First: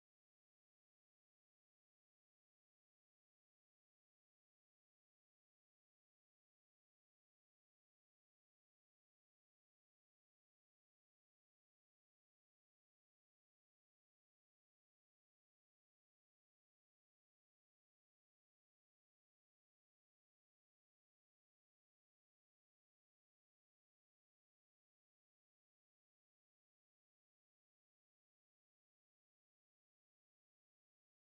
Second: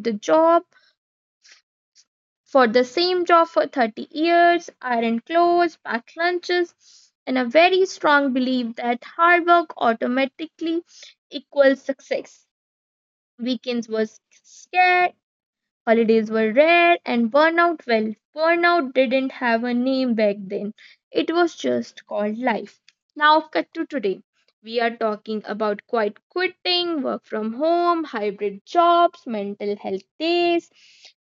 the job, for the same job for 30 years, iron clothes, packed lunches, and a very strong belief that hard work automatically equals success. Weekends were scared, holidays were rare and burnout, well, burnout didn't have a name back then. It was just called life. Now, cut to today. We are talking about quiet quitting, work from home, hybrid jobs, mental health days,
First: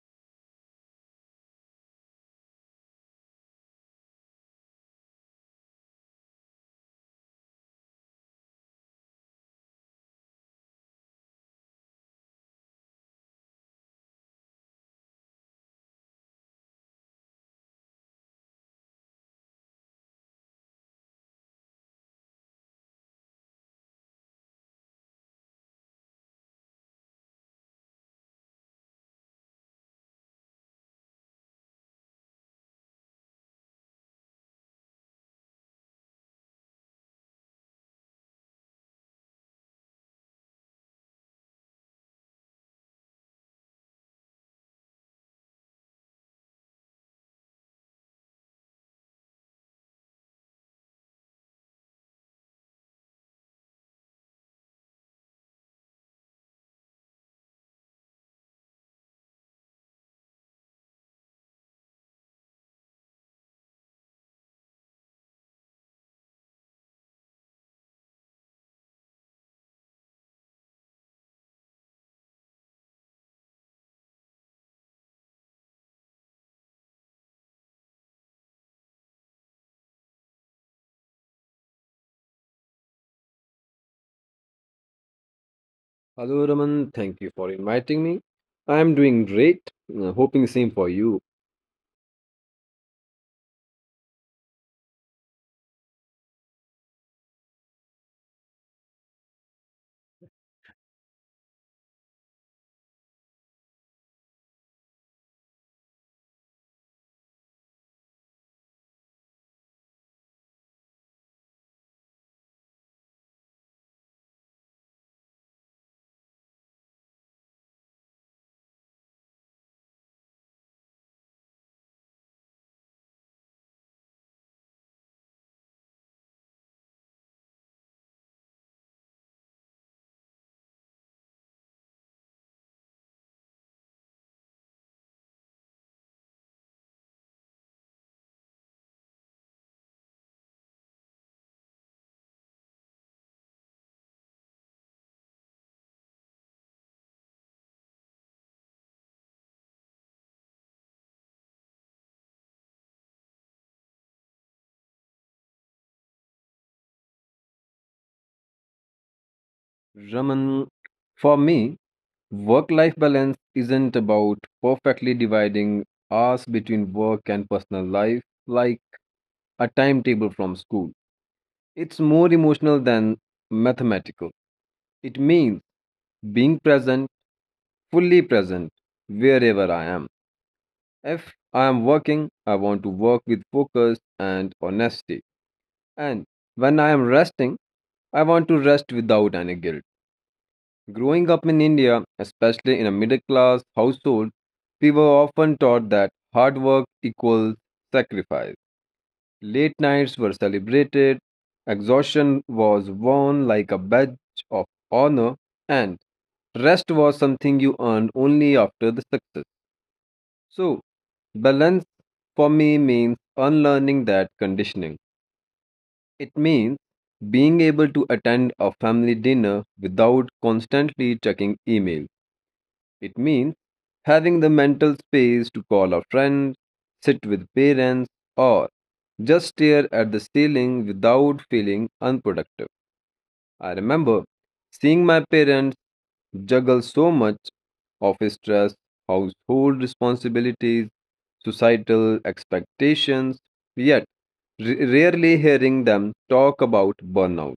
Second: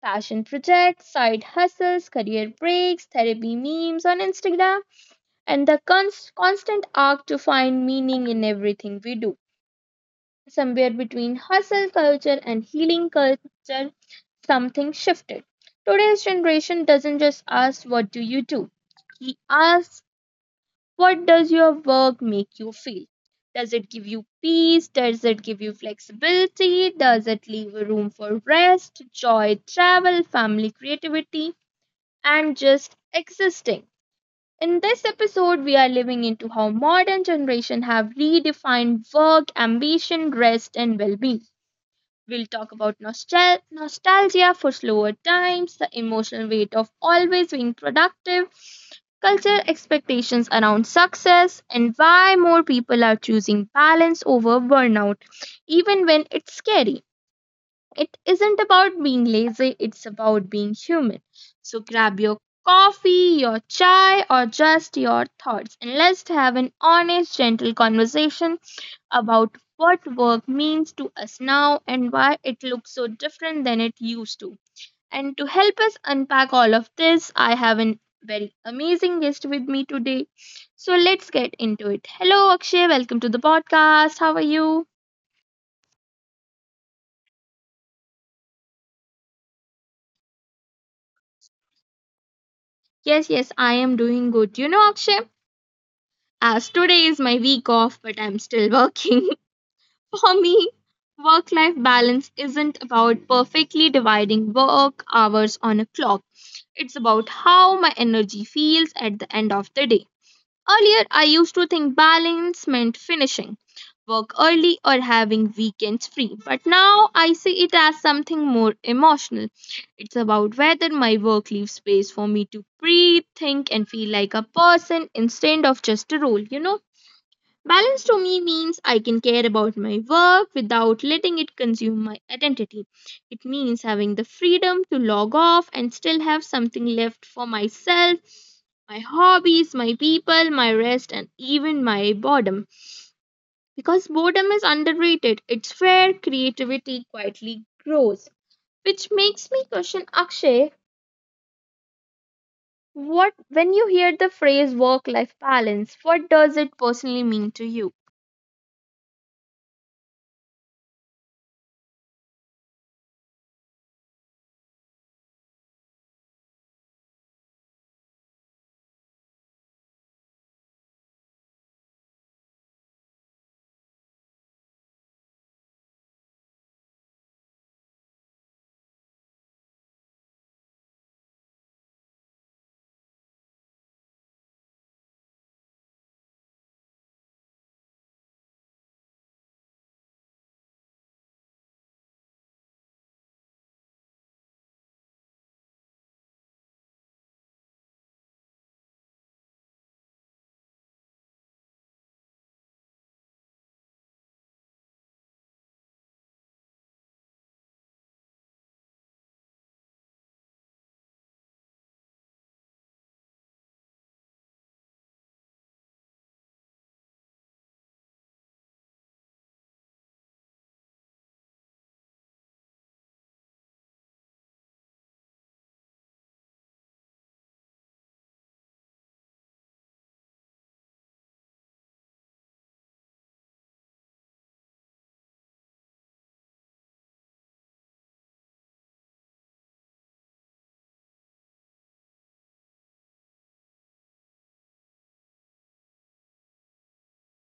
passion projects, side hustles, career breaks, therapy memes on Instagram, and the constant arc to find meaning in everything we do somewhere between hustle culture and healing culture, something shifted. Today's generation doesn't just ask, what do you do? He asks, what does your work make you feel? Does it give you peace? Does it give you flexibility? Does it leave room for rest, joy, travel, family, creativity, and just existing? In this episode, we are living into how modern generation have redefined work, ambition, rest, and well-being. We'll talk about nostalgia for slower times, the emotional weight of always being productive, culture expectations around success, and why more people are choosing balance over burnout, even when it's scary. It isn't about being lazy, it's about being human. So grab your coffee, your chai, or just your thoughts, and let's have an honest, gentle conversation about what work means to us now and why it looks so different than it used to. And to help us unpack all of this, I have a very amazing guest with me today. So let's get into it. Hello, Akshay. Welcome to the podcast. How are you? Hello, Raman. Thank you for inviting me. I am doing great. Hoping same for you. Yes, yes, I am doing good. You know, Akshay, as today is my week off, but I'm still working. For me, work life balance isn't about perfectly dividing work hours on a clock. It's about how my energy feels at the end of the day. Earlier, I used to think balance meant finishing work early or having weekends free, but now I see it as something more emotional. It's about whether my work leaves space for me to breathe, think, and feel like a person instead of just a role, you know. Balance to me means I can care about my work without letting it consume my identity. It means having the freedom to log off and still have something left for myself, my hobbies, my people, my rest, and even my boredom. Because boredom is underrated, it's where creativity quietly grows. Which makes me question Akshay, what when you hear the phrase work life balance, what does it personally mean to you? Raman, for me, work life balance isn't about perfectly dividing hours between work and personal life like a timetable from school. It's more emotional than mathematical. It means being present, fully present, wherever I am. If I am working, I want to work with focus and honesty. And when I am resting, I want to rest without any guilt. Growing up in India, especially in a middle class household, we were often taught that hard work equals sacrifice. Late nights were celebrated, exhaustion was worn like a badge of honor, and rest was something you earned only after the success. So, balance for me means unlearning that conditioning. It means being able to attend a family dinner without constantly checking email. It means having the mental space to call a friend, sit with parents, or just stare at the ceiling without feeling unproductive. I remember seeing my parents juggle so much office stress, household responsibilities, societal expectations, yet rarely hearing them talk about burnout.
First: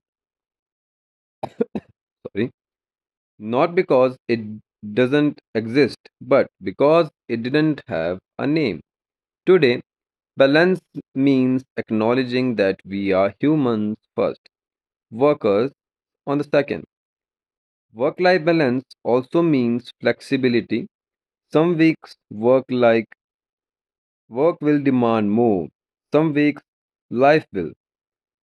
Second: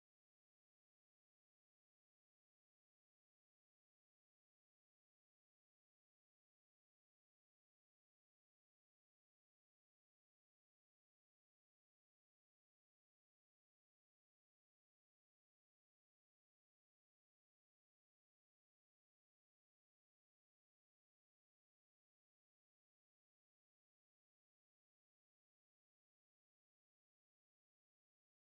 Sorry. Not because it doesn't exist, but because it didn't have a name. Today, balance means acknowledging that we are humans first, workers on the second. Work life balance also means flexibility. Some weeks work will demand more. Some weeks life will.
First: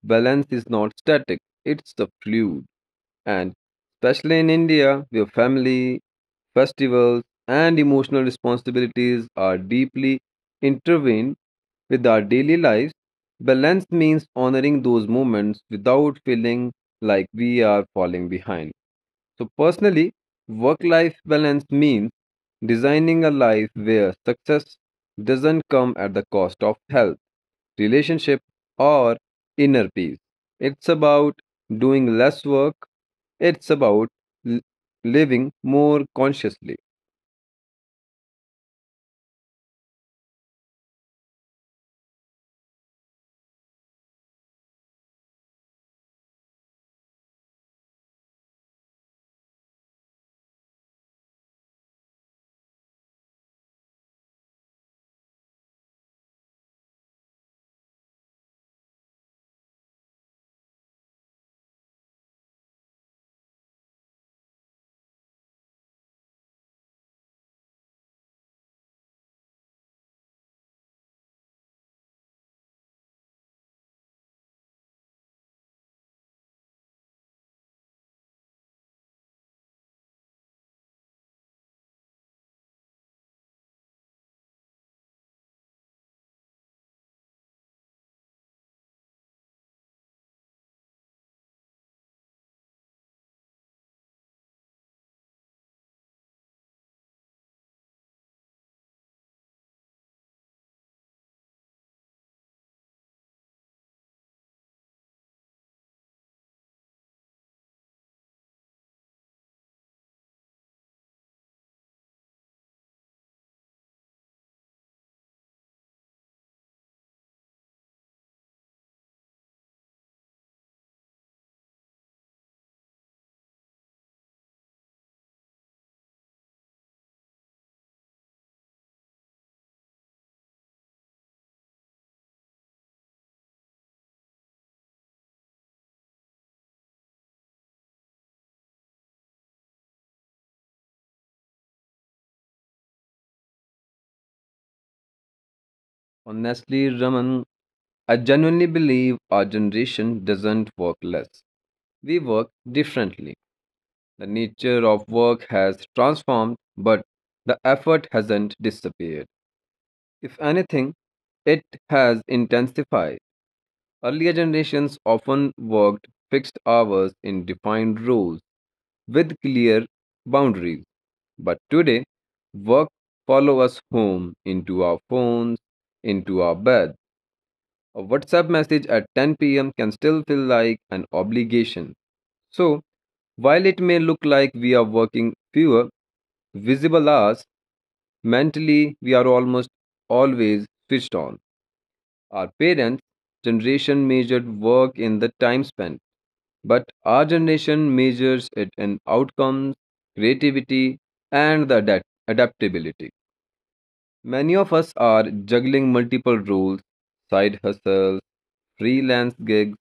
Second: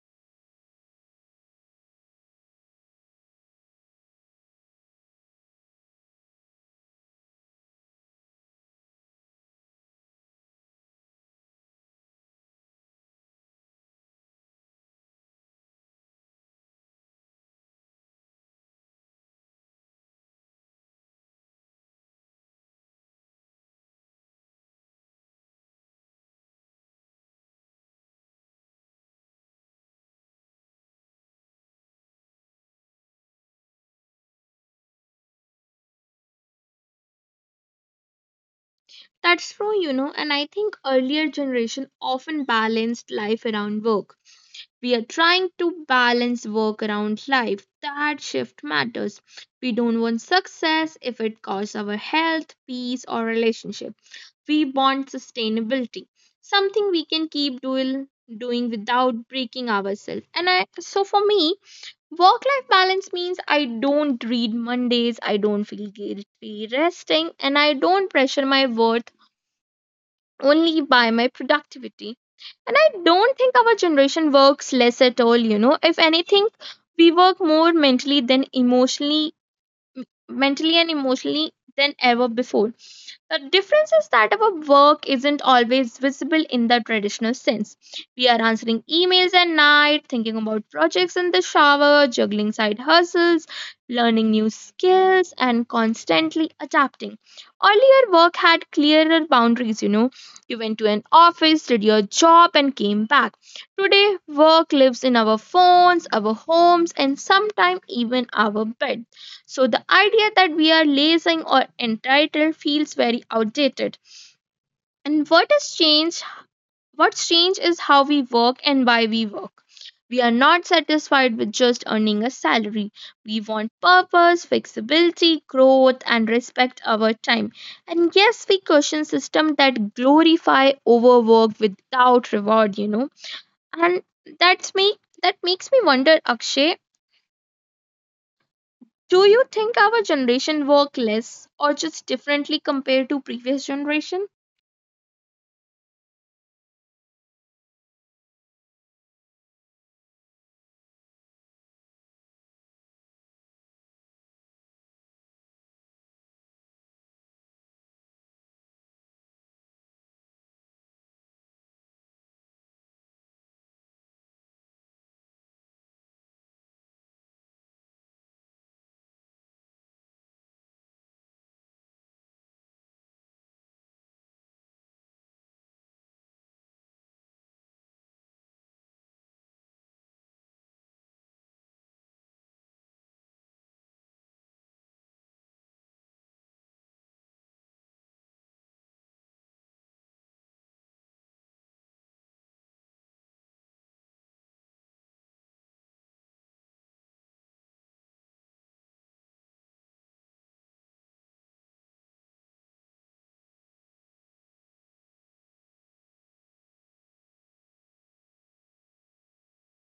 Balance is not static, it's the fluid. And especially in India, where family festivals, and emotional responsibilities are deeply intertwined with our daily lives. Balance means honoring those moments without feeling like we are falling behind. So, personally, work life balance means designing a life where success doesn't come at the cost of health, relationship, or inner peace. It's about doing less work, it's about living more consciously. That's true, you know, and I think earlier generation often balanced life around work. We are trying to balance work around life. That shift matters. We don't want success if it costs our health, peace, or relationship. We want sustainability, something we can keep doing without breaking ourselves. And I so for me, work life balance means I don't read Mondays, I don't feel guilty resting, and I don't pressure my worth only by my productivity. And I don't think our generation works less at all, you know. If anything, we work more mentally than emotionally m- mentally and emotionally than ever before. The difference is that our work isn't always visible in the traditional sense. We are answering emails at night, thinking about projects in the shower, juggling side hustles, learning new skills, and constantly adapting. Earlier, work had clearer boundaries, you know. You went to an office, did your job, and came back. Today, work lives in our phones, our homes, and sometimes even our bed. So the idea that we are lazy or entitled feels very outdated. And what has changed? What's changed is how we work and why we work. We are not satisfied with just earning a salary. We want purpose, flexibility, growth, and respect our time. And yes, we question systems that glorify overwork without reward, you know. And that's me That makes me wonder, Akshay, do you think our generation work less or just differently compared to previous generation? Honestly, Raman, I genuinely believe our generation doesn't work less. We work differently. The nature of work has transformed, but the effort hasn't disappeared. If anything, it has intensified. Earlier generations often worked fixed hours in defined roles with clear boundaries. But today, work follow us home into our phones, into our bed. A WhatsApp message at 10 p.m. can still feel like an obligation. So, while it may look like we are working fewer visible hours, mentally we are almost always switched on. Our parents' generation measured work in the time spent, but our generation measures it in outcomes, creativity, and the adaptability. Many of us are juggling multiple roles side hustles, freelance gigs,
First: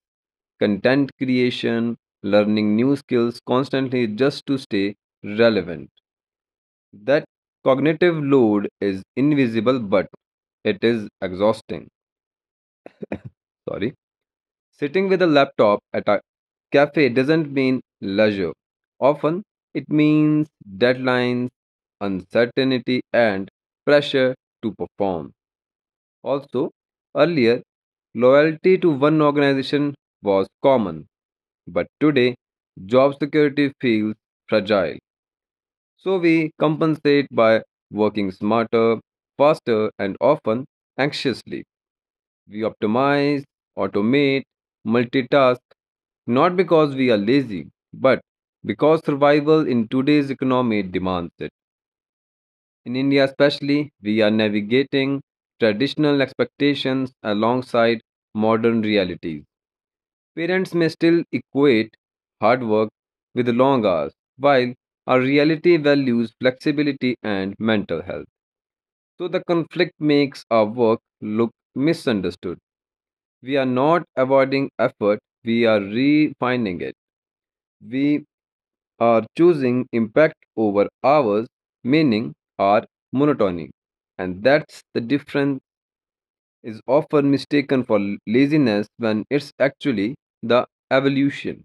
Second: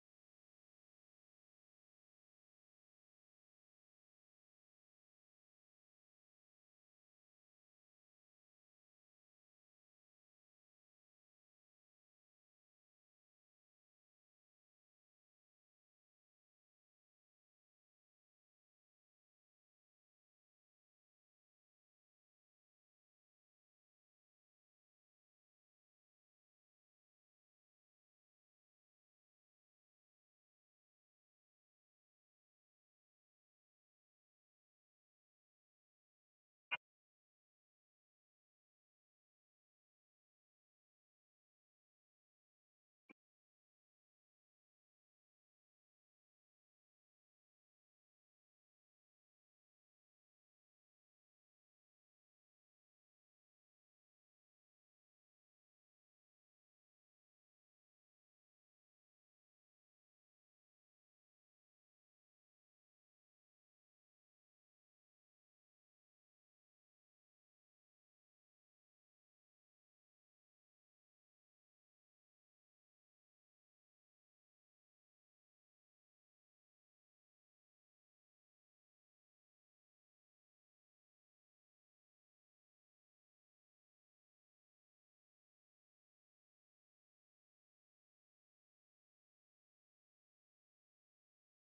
content creation, learning new skills constantly just to stay relevant. That cognitive load is invisible but it is exhausting. Sorry. Sitting with a laptop at a cafe doesn't mean leisure. Often, it means deadlines, uncertainty, and pressure to perform. Also, earlier, loyalty to one organization was common, but today, job security feels fragile. So, we compensate by working smarter, faster, and often anxiously. We optimize, automate, multitask, not because we are lazy, but because survival in today's economy demands it. In India, especially, we are navigating traditional expectations alongside modern realities. Parents may still equate hard work with long hours, while our reality values flexibility and mental health. So the conflict makes our work look misunderstood. We are not avoiding effort, we are refining it. We are choosing impact over hours, meaning or monotony. And that's the difference is often mistaken for laziness when it's actually the evolution.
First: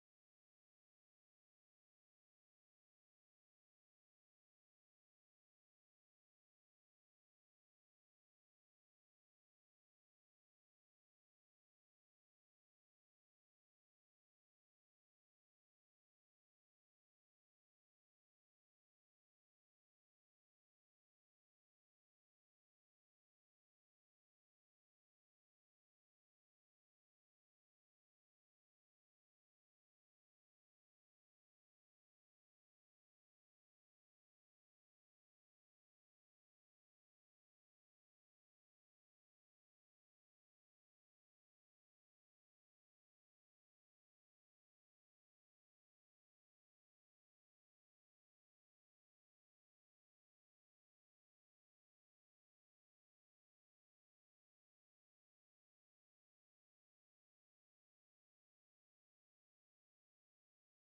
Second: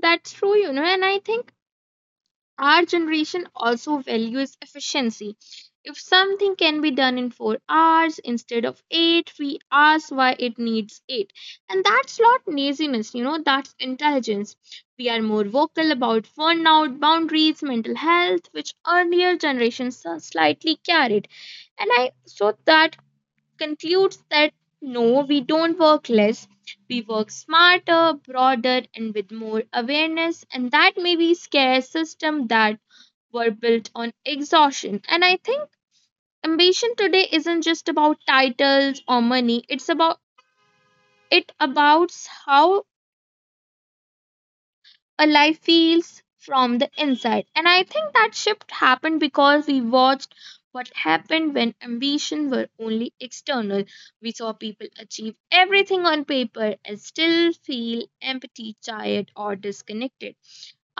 That's true, you know, and I think our generation also values efficiency. If something can be done in 4 hours instead of eight, we ask why it needs eight. And that's not laziness, you know, that's intelligence. We are more vocal about burnout, boundaries, mental health, which earlier generations slightly carried. And I so that concludes that no, we don't work less. We work smarter, broader, and with more awareness. And that may be scare system that were built on exhaustion. And I think ambition today isn't just about titles or money. It's about how a life feels from the inside. And I think that shift happened because we watched what happened when ambition were only external. We saw people achieve everything on paper and still feel empty, tired, or disconnected.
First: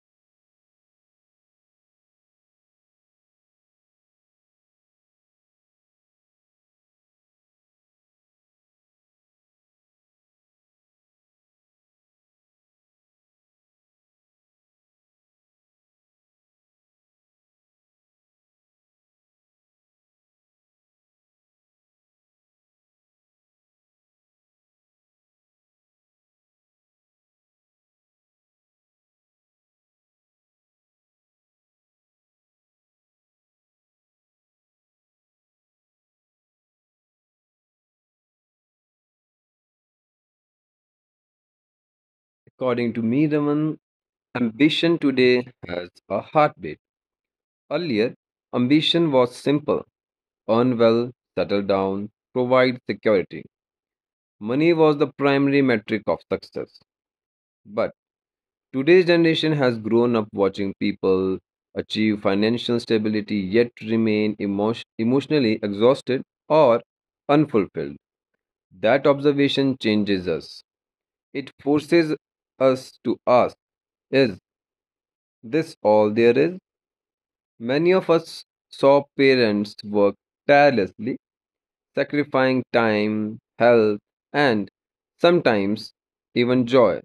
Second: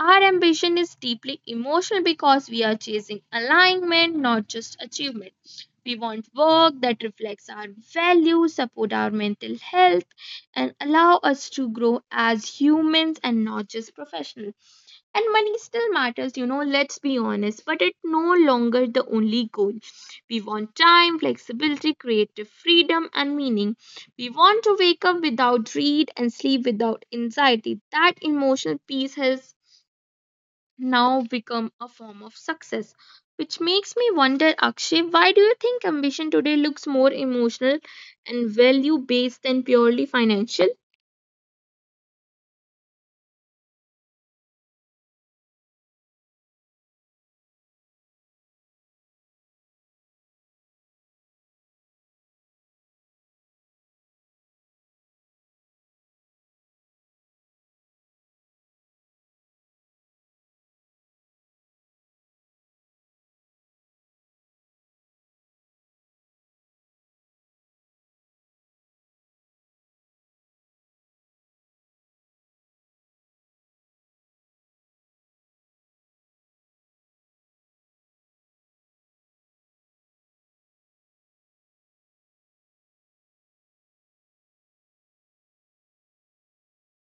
Our ambition is deeply emotional because we are chasing alignment, not just achievement. We want work that reflects our values, support our mental health, and allow us to grow as humans and not just professionals. And money still matters, you know, let's be honest, but it's no longer the only goal. We want time, flexibility, creative freedom, and meaning. We want to wake up without dread and sleep without anxiety. That emotional peace has now become a form of success. Which makes me wonder, Akshay, why do you think ambition today looks more emotional and value based than purely financial? According to me, Raman, ambition today has a heartbeat. Earlier, ambition was simple earn well, settle down, provide security. Money was the primary metric of success. But today's generation has grown up watching people achieve financial stability yet remain emotionally exhausted or unfulfilled. That observation changes us. It forces us to ask, is this all there is? Many of us saw parents work tirelessly, sacrificing time, health, and sometimes even joy.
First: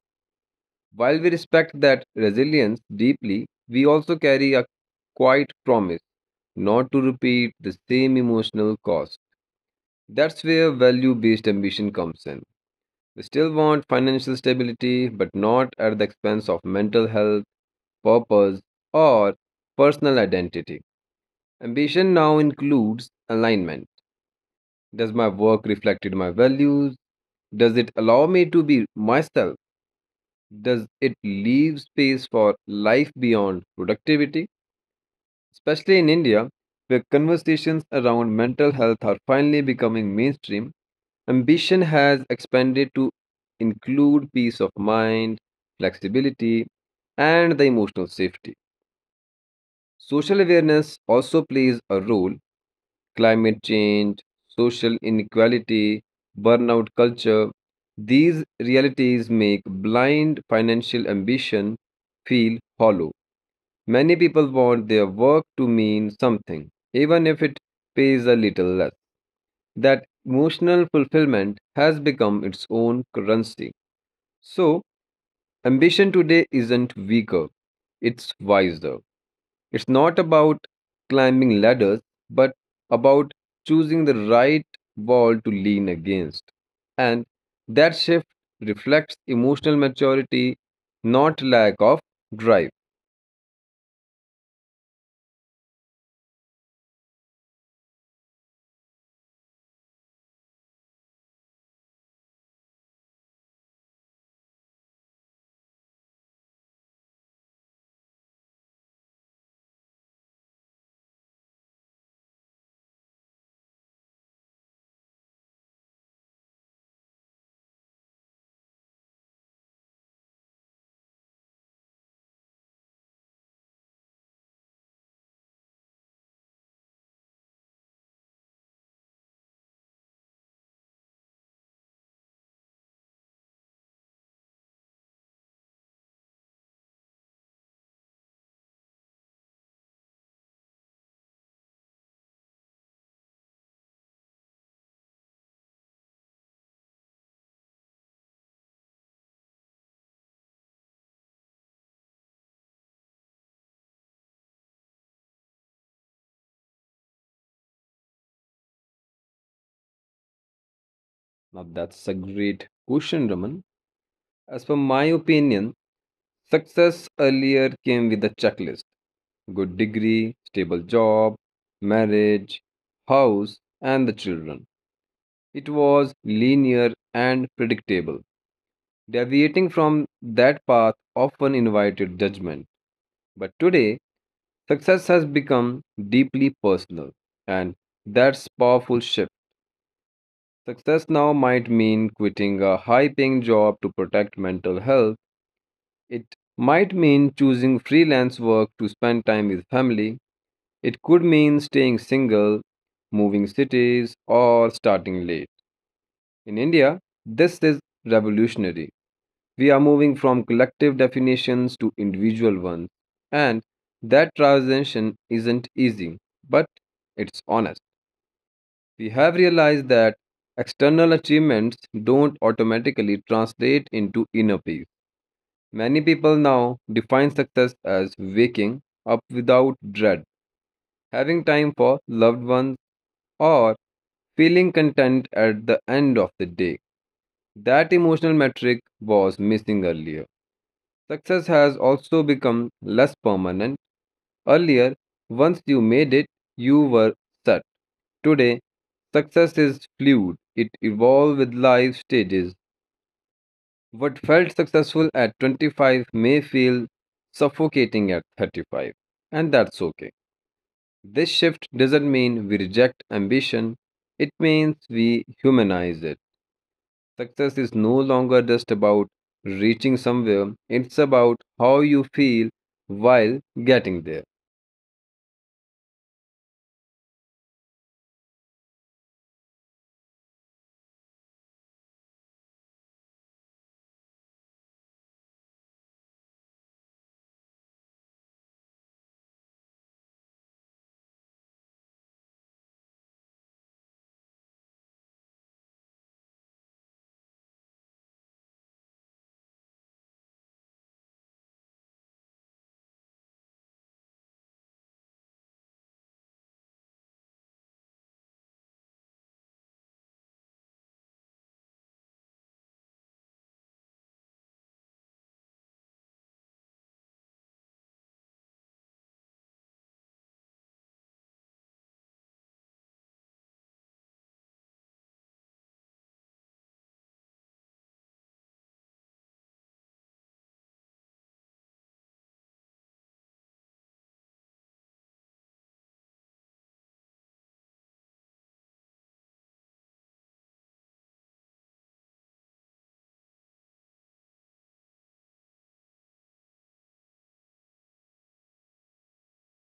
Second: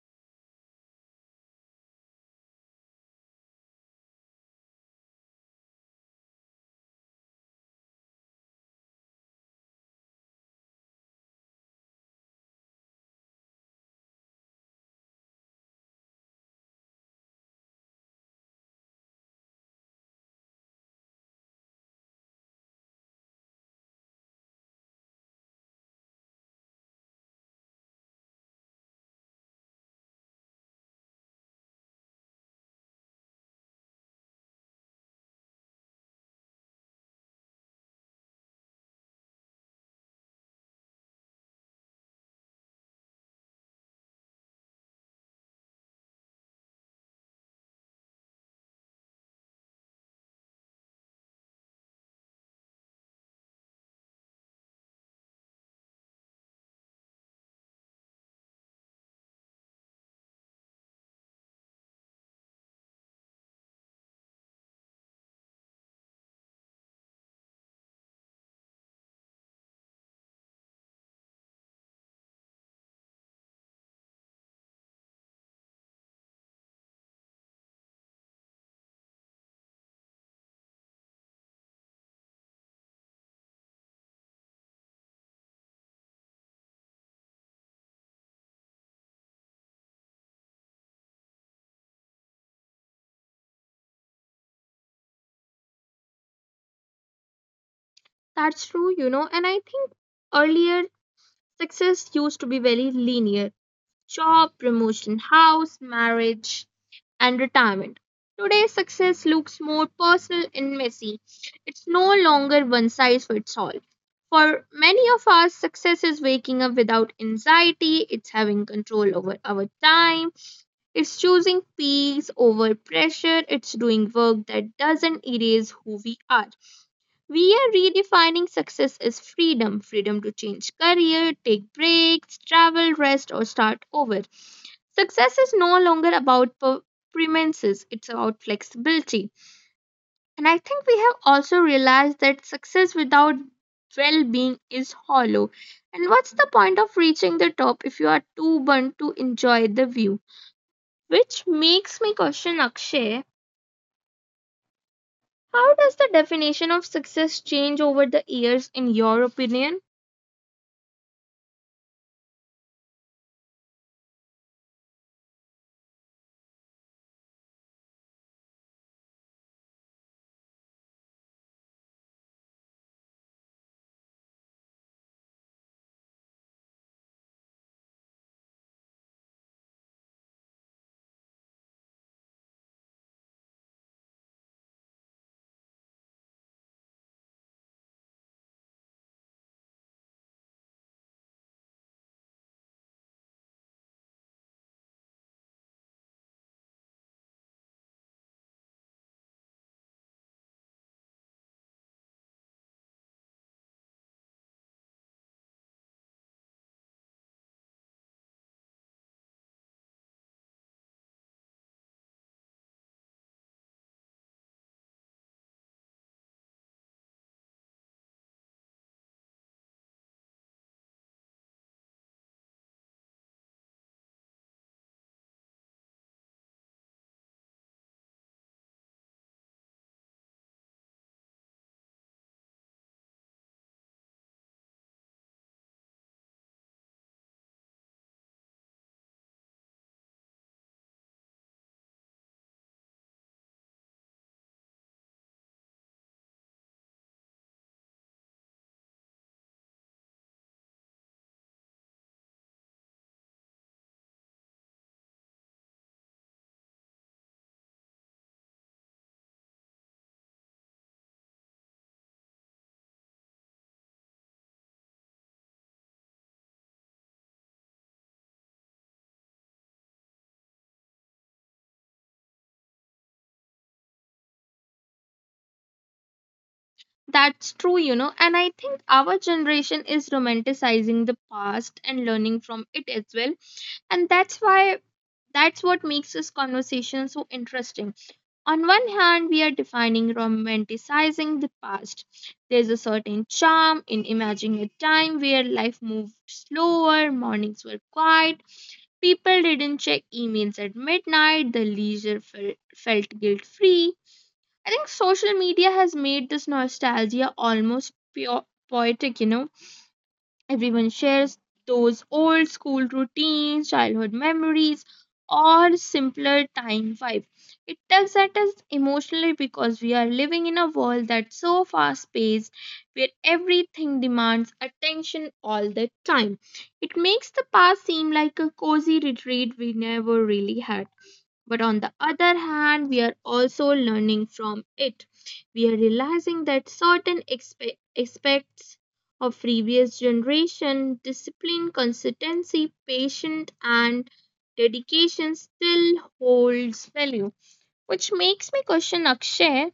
While we respect that resilience deeply, we also carry a quiet promise not to repeat the same emotional cost. That's where value based ambition comes in. We still want financial stability, but not at the expense of mental health, purpose, or personal identity. Ambition now includes alignment. Does my work reflect my values? Does it allow me to be myself? Does it leave space for life beyond productivity? Especially in India, where conversations around mental health are finally becoming mainstream, ambition has expanded to include peace of mind, flexibility, and the emotional safety. Social awareness also plays a role. Climate change, social inequality, burnout culture, these realities make blind financial ambition feel hollow. Many people want their work to mean something, even if it pays a little less. That emotional fulfillment has become its own currency. So, ambition today isn't weaker, it's wiser. It's not about climbing ladders, but about choosing the right wall to lean against. And that shift reflects emotional maturity, not lack of drive. That's true, you know, and I think earlier success used to be very linear job, promotion, house, marriage, and retirement. Today, success looks more personal and messy. It's no longer one size fits all. For many of us, success is waking up without anxiety, it's having control over our time, it's choosing peace over pressure, it's doing work that doesn't erase who we are. We are redefining success as freedom to change career, take breaks, travel, rest, or start over. Success is no longer about premises, it's about flexibility. And I think we have also realized that success without well being is hollow. And what's the point of reaching the top if you are too burnt to enjoy the view? Which makes me question Akshay, how does the definition of success change over the years, in your opinion? Now, that's a great question, Raman. As per my opinion, success earlier came with a checklist good degree, stable job, marriage, house, and the children. It was linear and predictable. Deviating from that path often invited judgment. But today, success has become deeply personal, and that's powerful shift. Success now might mean quitting a high paying job to protect mental health. It might mean choosing freelance work to spend time with family. It could mean staying single, moving cities, or starting late. In India, this is revolutionary. We are moving from collective definitions to individual ones. And that transition isn't easy, but it's honest. We have realized that external achievements don't automatically translate into inner peace. Many people now define success as waking up without dread, having time for loved ones, or feeling content at the end of the day. That emotional metric was missing earlier. Success has also become less permanent. Earlier, once you made it, you were set. Today, success is fluid, it evolves with life stages. What felt successful at 25 may feel suffocating at 35, and that's okay. This shift doesn't mean we reject ambition, it means we humanize it. Success is no longer just about reaching somewhere, it's about how you feel while getting there. That's true, you know, and I think our generation is romanticizing the past and learning from it as well. And that's why That's what makes this conversation so interesting. On one hand, we are defining romanticizing the past. There's a certain charm in imagining a time where life moved slower, mornings were quiet, people didn't check emails at midnight, the leisure felt, felt guilt free. I think social media has made this nostalgia almost pure poetic, you know. Everyone shares those old school routines, childhood memories, or simpler time vibe. It tugs at us emotionally because we are living in a world that's so fast paced, where everything demands attention all the time. It makes the past seem like a cozy retreat we never really had. But on the other hand, we are also learning from it. We are realizing that certain aspects of previous generation discipline, consistency, patience, and dedication still holds value. Which makes me question Akshay.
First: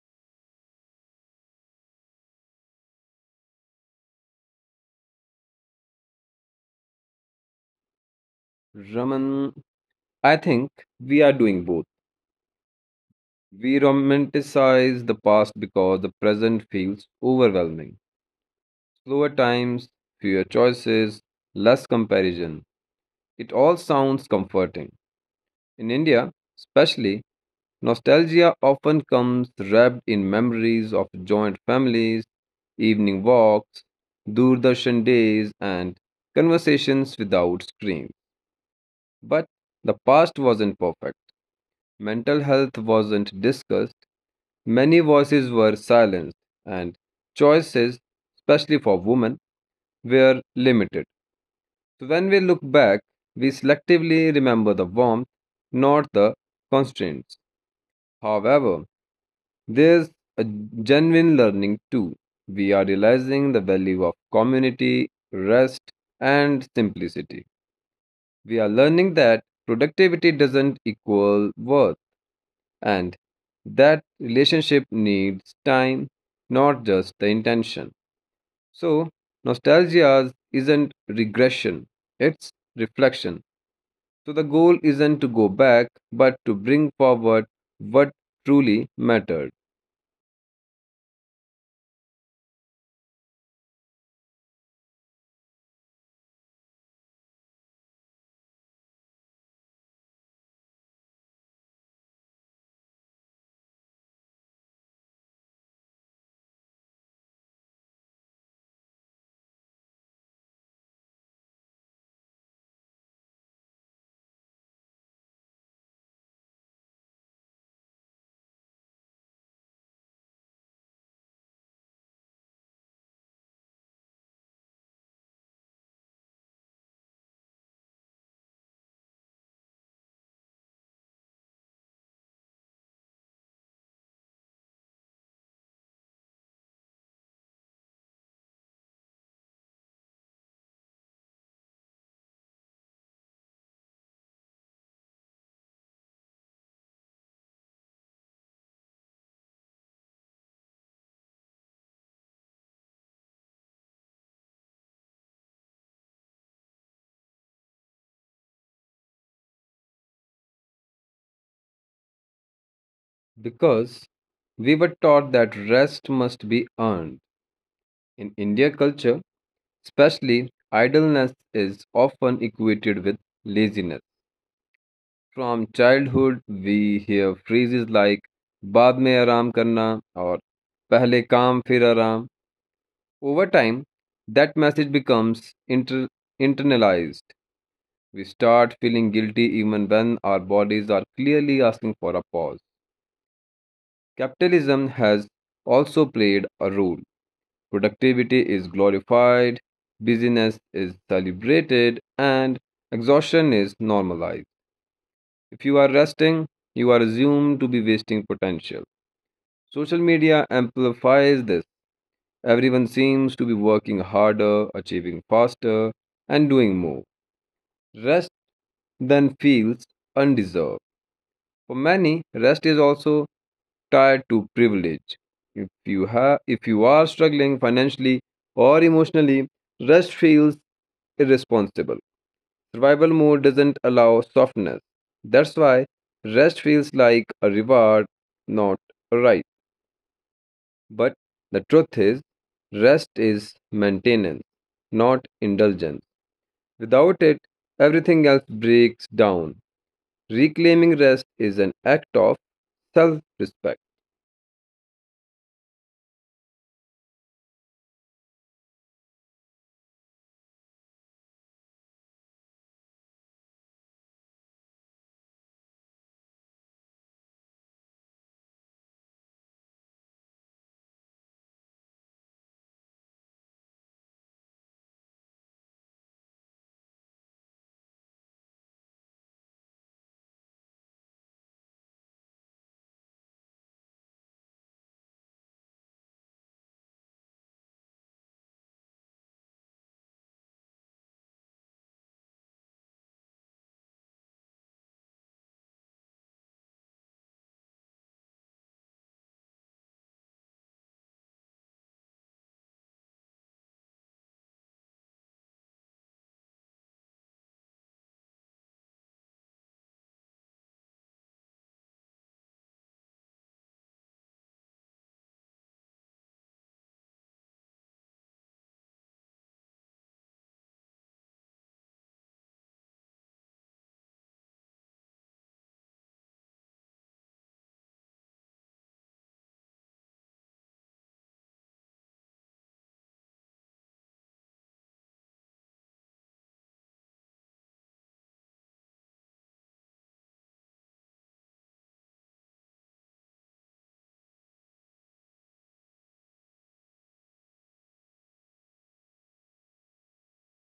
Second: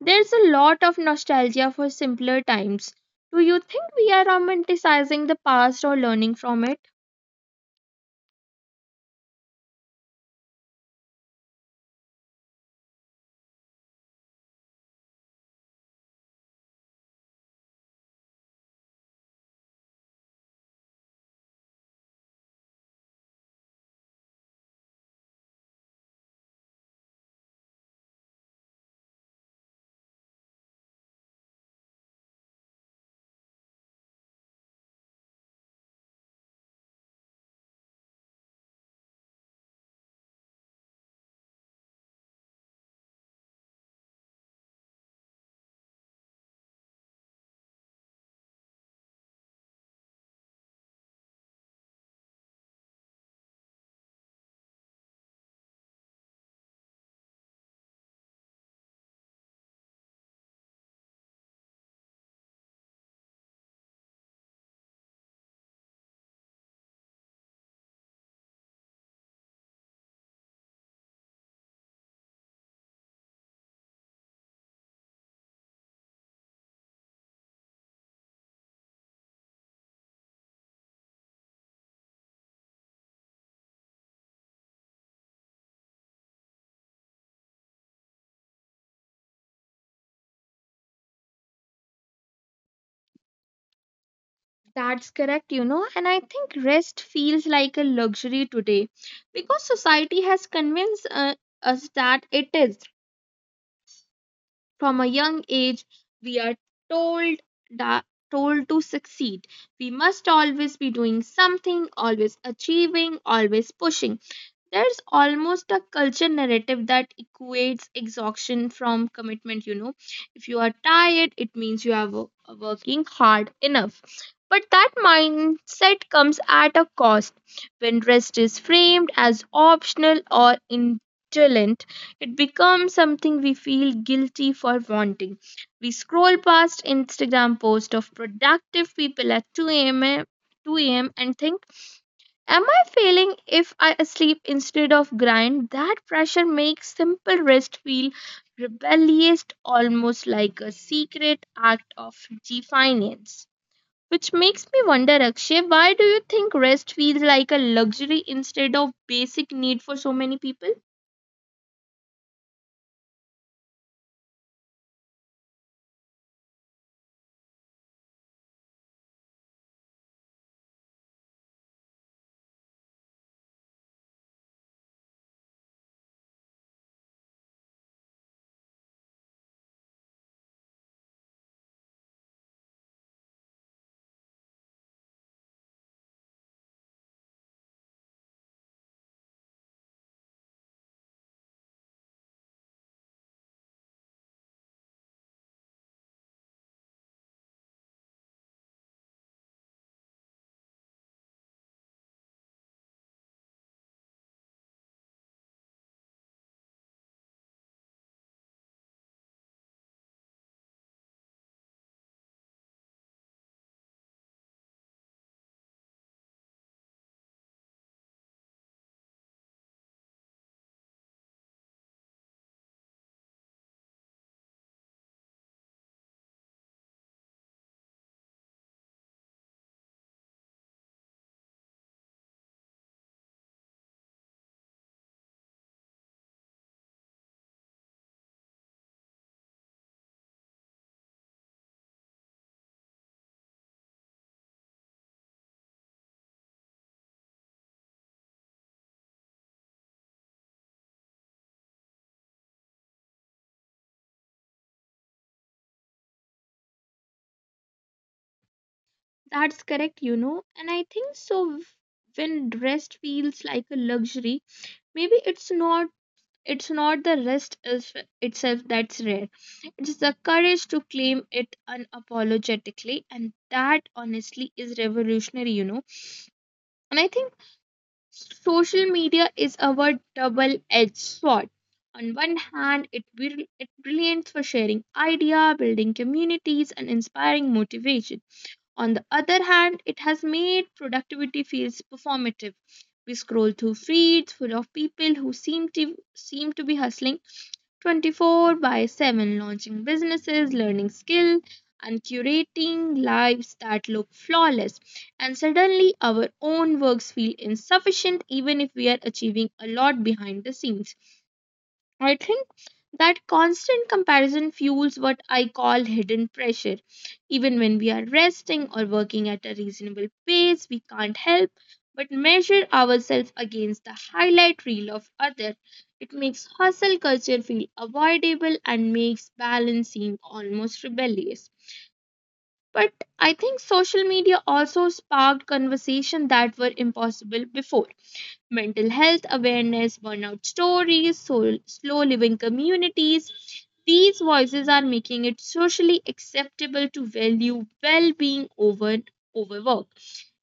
There's a lot of nostalgia for simpler times. Do you think we are romanticizing the past or learning from it? Raman, I think we are doing both. We romanticize the past because the present feels overwhelming. Slower times, fewer choices, less comparison. It all sounds comforting. In India, especially, nostalgia often comes wrapped in memories of joint families, evening walks, Doordarshan days, and conversations without screens. But the past wasn't perfect. Mental health wasn't discussed. Many voices were silenced, and choices, especially for women, were limited. So when we look back, we selectively remember the warmth, not the constraints. However, there's a genuine learning too. We are realizing the value of community, rest, and simplicity. We are learning that productivity doesn't equal worth and that relationship needs time, not just the intention. So, nostalgia isn't regression, it's reflection. So, the goal isn't to go back, but to bring forward what truly mattered. That's correct, you know, and I think rest feels like a luxury today because society has convinced us that it is. From a young age, we are told that told to succeed. We must always be doing something, always achieving, always pushing. There's almost a culture narrative that equates exhaustion from commitment. You know, if you are tired, it means you are working hard enough. But that mindset comes at a cost. When rest is framed as optional or indolent, it becomes something we feel guilty for wanting. We scroll past Instagram posts of productive people at 2 a.m. and think am I failing if I sleep instead of grind? That pressure makes simple rest feel rebellious, almost like a secret act of defiance. Which makes me wonder, Akshay, why do you think rest feels like a luxury instead of basic need for so many people? Because we were taught that rest must be earned. In India culture, especially, idleness is often equated with laziness. From childhood, we hear phrases like बाद में आराम करना और पहले काम फिर आराम. Over time, that message becomes internalized. We start feeling guilty even when our bodies are clearly asking for a pause. Capitalism has also played a role. Productivity is glorified, busyness is celebrated, and exhaustion is normalized. If you are resting, you are assumed to be wasting potential. Social media amplifies this. Everyone seems to be working harder, achieving faster, and doing more. Rest then feels undeserved. For many, rest is also tied to privilege. If you are struggling financially or emotionally, rest feels irresponsible. Survival mode doesn't allow softness. That's why rest feels like a reward, not a right. But the truth is, rest is maintenance, not indulgence. Without it, everything else breaks down. Reclaiming rest is an act of self respect. That's correct, you know, and I think so. When rest feels like a luxury, maybe it's not the rest itself that's rare. It's the courage to claim it unapologetically, and that honestly is revolutionary, you know. And I think social media is our double edged sword. On one hand, it, will it brilliant for sharing idea, building communities, and inspiring motivation. On the other hand, it has made productivity feels performative. We scroll through feeds full of people who seem to be hustling 24/7, launching businesses, learning skill, and curating lives that look flawless. And suddenly, our own works feel insufficient, even if we are achieving a lot behind the scenes. I think that constant comparison fuels what I call hidden pressure. Even when we are resting or working at a reasonable pace, we can't help but measure ourselves against the highlight reel of others. It makes hustle culture feel avoidable and makes balance seem almost rebellious. But I think social media also sparked conversations that were impossible before mental health awareness, burnout stories, slow living communities. These voices are making it socially acceptable to value well being over overwork.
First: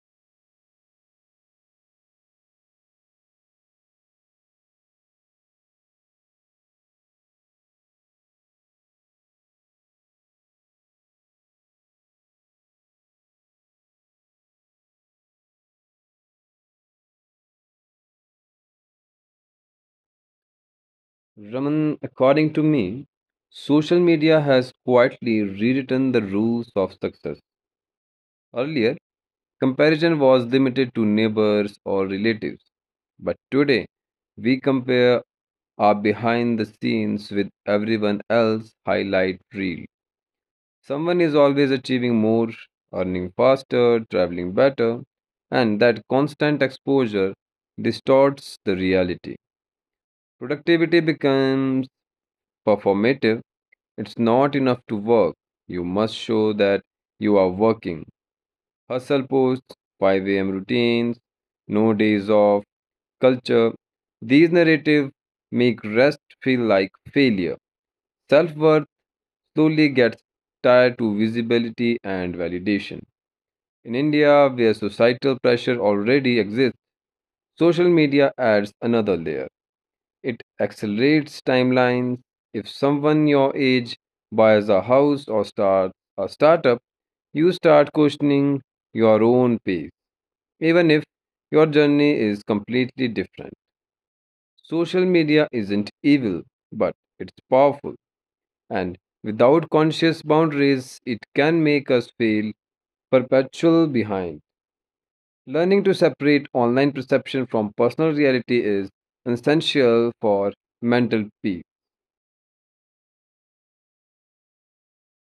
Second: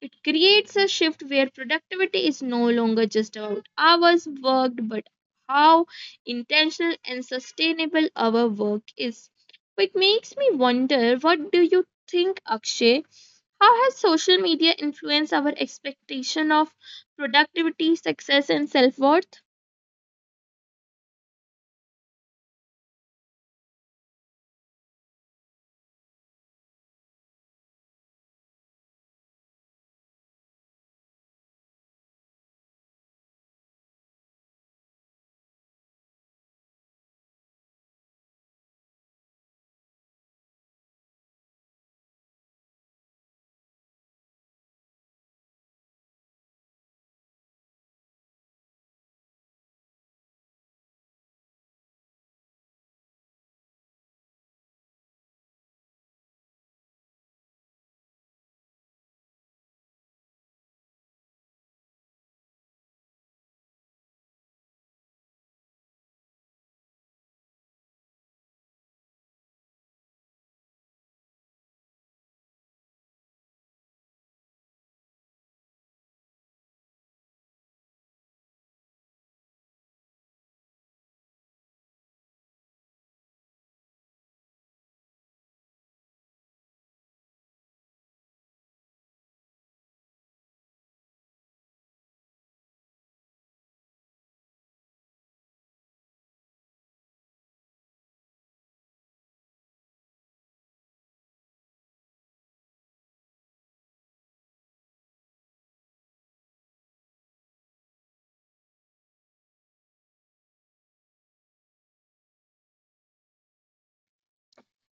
It creates a shift where productivity is no longer just about hours worked, but how intentional and sustainable our work is. Which makes me wonder, what do you think, Akshay? How has social media influenced our expectation of productivity, success, and self worth? Raman, according to me, social media has quietly rewritten the rules of success. Earlier, comparison was limited to neighbors or relatives. But today, we compare our behind the scenes with everyone else's highlight reel. Someone is always achieving more, earning faster, traveling better, and that constant exposure distorts the reality. Productivity becomes performative. It's not enough to work. You must show that you are working. Hustle posts, 5 a.m. routines, no days off, culture. These narratives make rest feel like failure. Self worth slowly gets tied to visibility and validation. In India, where societal pressure already exists, social media adds another layer. It accelerates timelines. If someone your age buys a house or starts a startup, you start questioning your own pace, even if your journey is completely different. Social media isn't evil, but it's powerful, and without conscious boundaries, it can make us feel perpetual behind. Learning to separate online perception from personal reality is essential for mental peace.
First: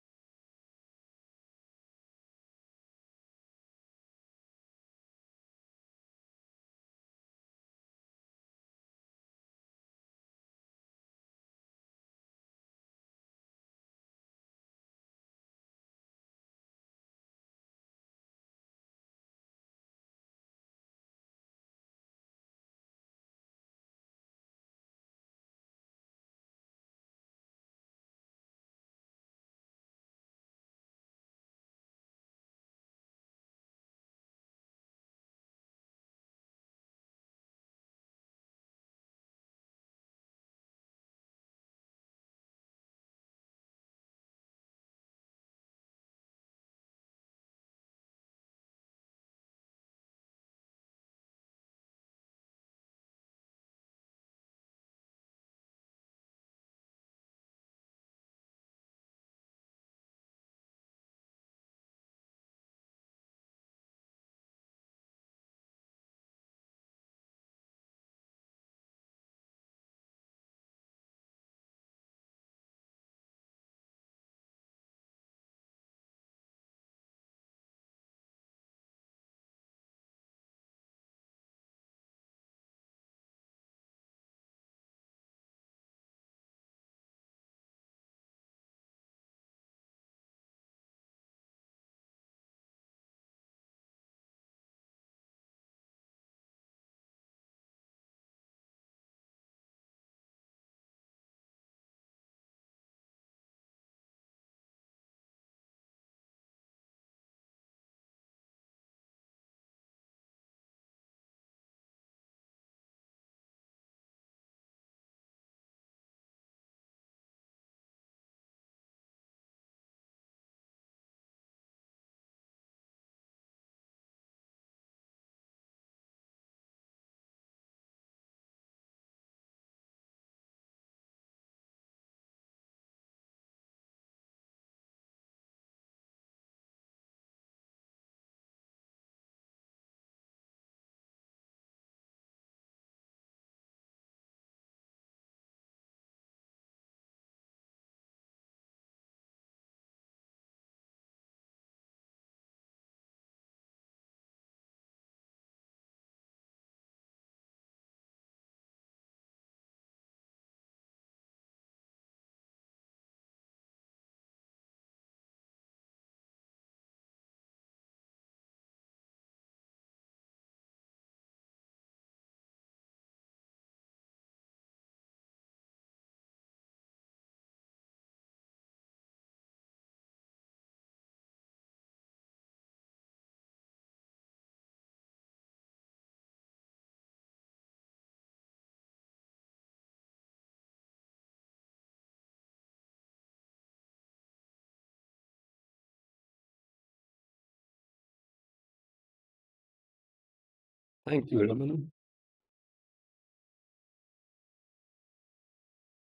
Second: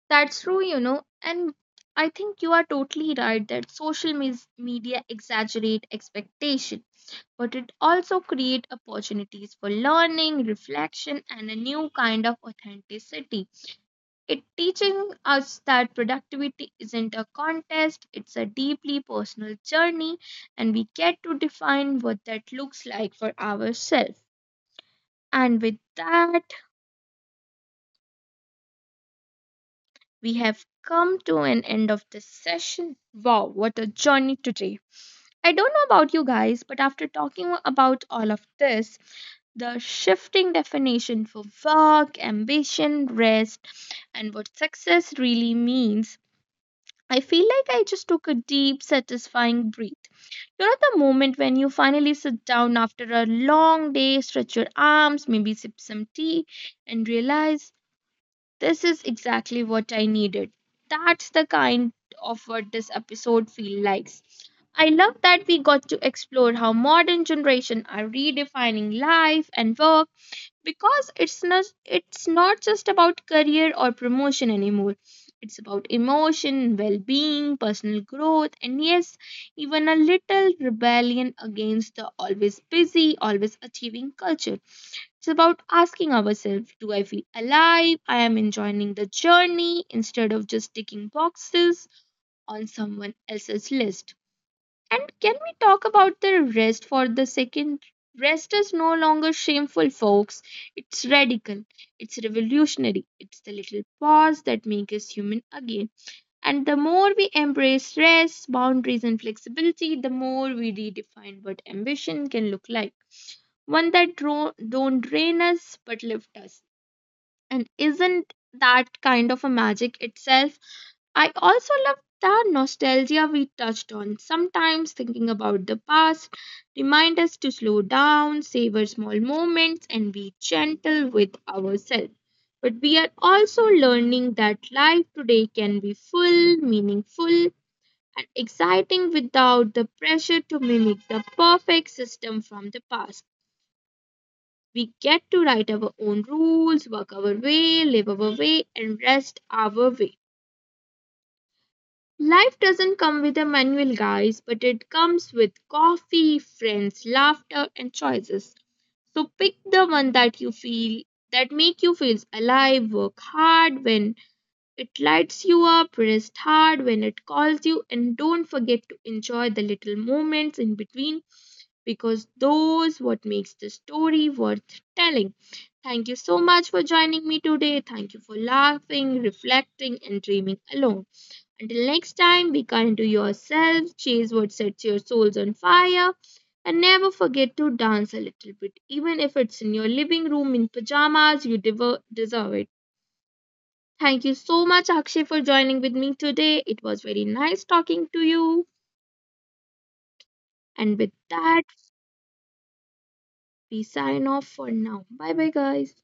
That's true, you know, and I think you are totally right that social media exaggerate expectation, but it also creates opportunities for learning, reflection, and a new kind of authenticity. It teaching us that productivity isn't a contest, it's a deeply personal journey, and we get to define what that looks like for ourselves. And with that, we have come to an end of this session. Wow, what a journey today! I don't know about you guys, but after talking about all of this, the shifting definition for work, ambition, rest, and what success really means, I feel like I just took a deep, satisfying breath. You know, the moment when you finally sit down after a long day, stretch your arms, maybe sip some tea, and realize this is exactly what I needed. That's the kind of what this episode feels like. I love that we got to explore how modern generation are redefining life and work, because it's not just about career or promotion anymore. It's about emotion, well-being, personal growth, and yes, even a little rebellion against the always busy, always achieving culture. It's about asking ourselves, do I feel alive? I am enjoying the journey instead of just ticking boxes on someone else's list. And can we talk about the rest for the second? Rest is no longer shameful, folks. It's radical. It's revolutionary. It's the little pause that makes us human again. And the more we embrace rest, boundaries, and flexibility, the more we redefine what ambition can look like. One that don't drain us but lift us. And isn't that kind of a magic itself? I also love the nostalgia we touched on. Sometimes thinking about the past reminds us to slow down, savor small moments, and be gentle with ourselves. But we are also learning that life today can be full, meaningful, and exciting without the pressure to mimic the perfect system from the past. We get to write our own rules, work our way, live our way, and rest our way. Life doesn't come with a manual, guys, but it comes with coffee, friends, laughter, and choices. So pick the one that you feel, that make you feel alive. Work hard when it lights you up, rest hard when it calls you, and don't forget to enjoy the little moments in between, because those what makes the story worth telling. Thank you so much for joining me today. Thank you for laughing, reflecting, and dreaming along. Until next time, be kind to yourself, chase what sets your souls on fire, and never forget to dance a little bit. Even if it's in your living room in pajamas, you deserve it. Thank you so much, Akshay, for joining with me today. It was very nice talking to you. And with Thank you, that, Ramana. we sign off for now. Bye bye, guys.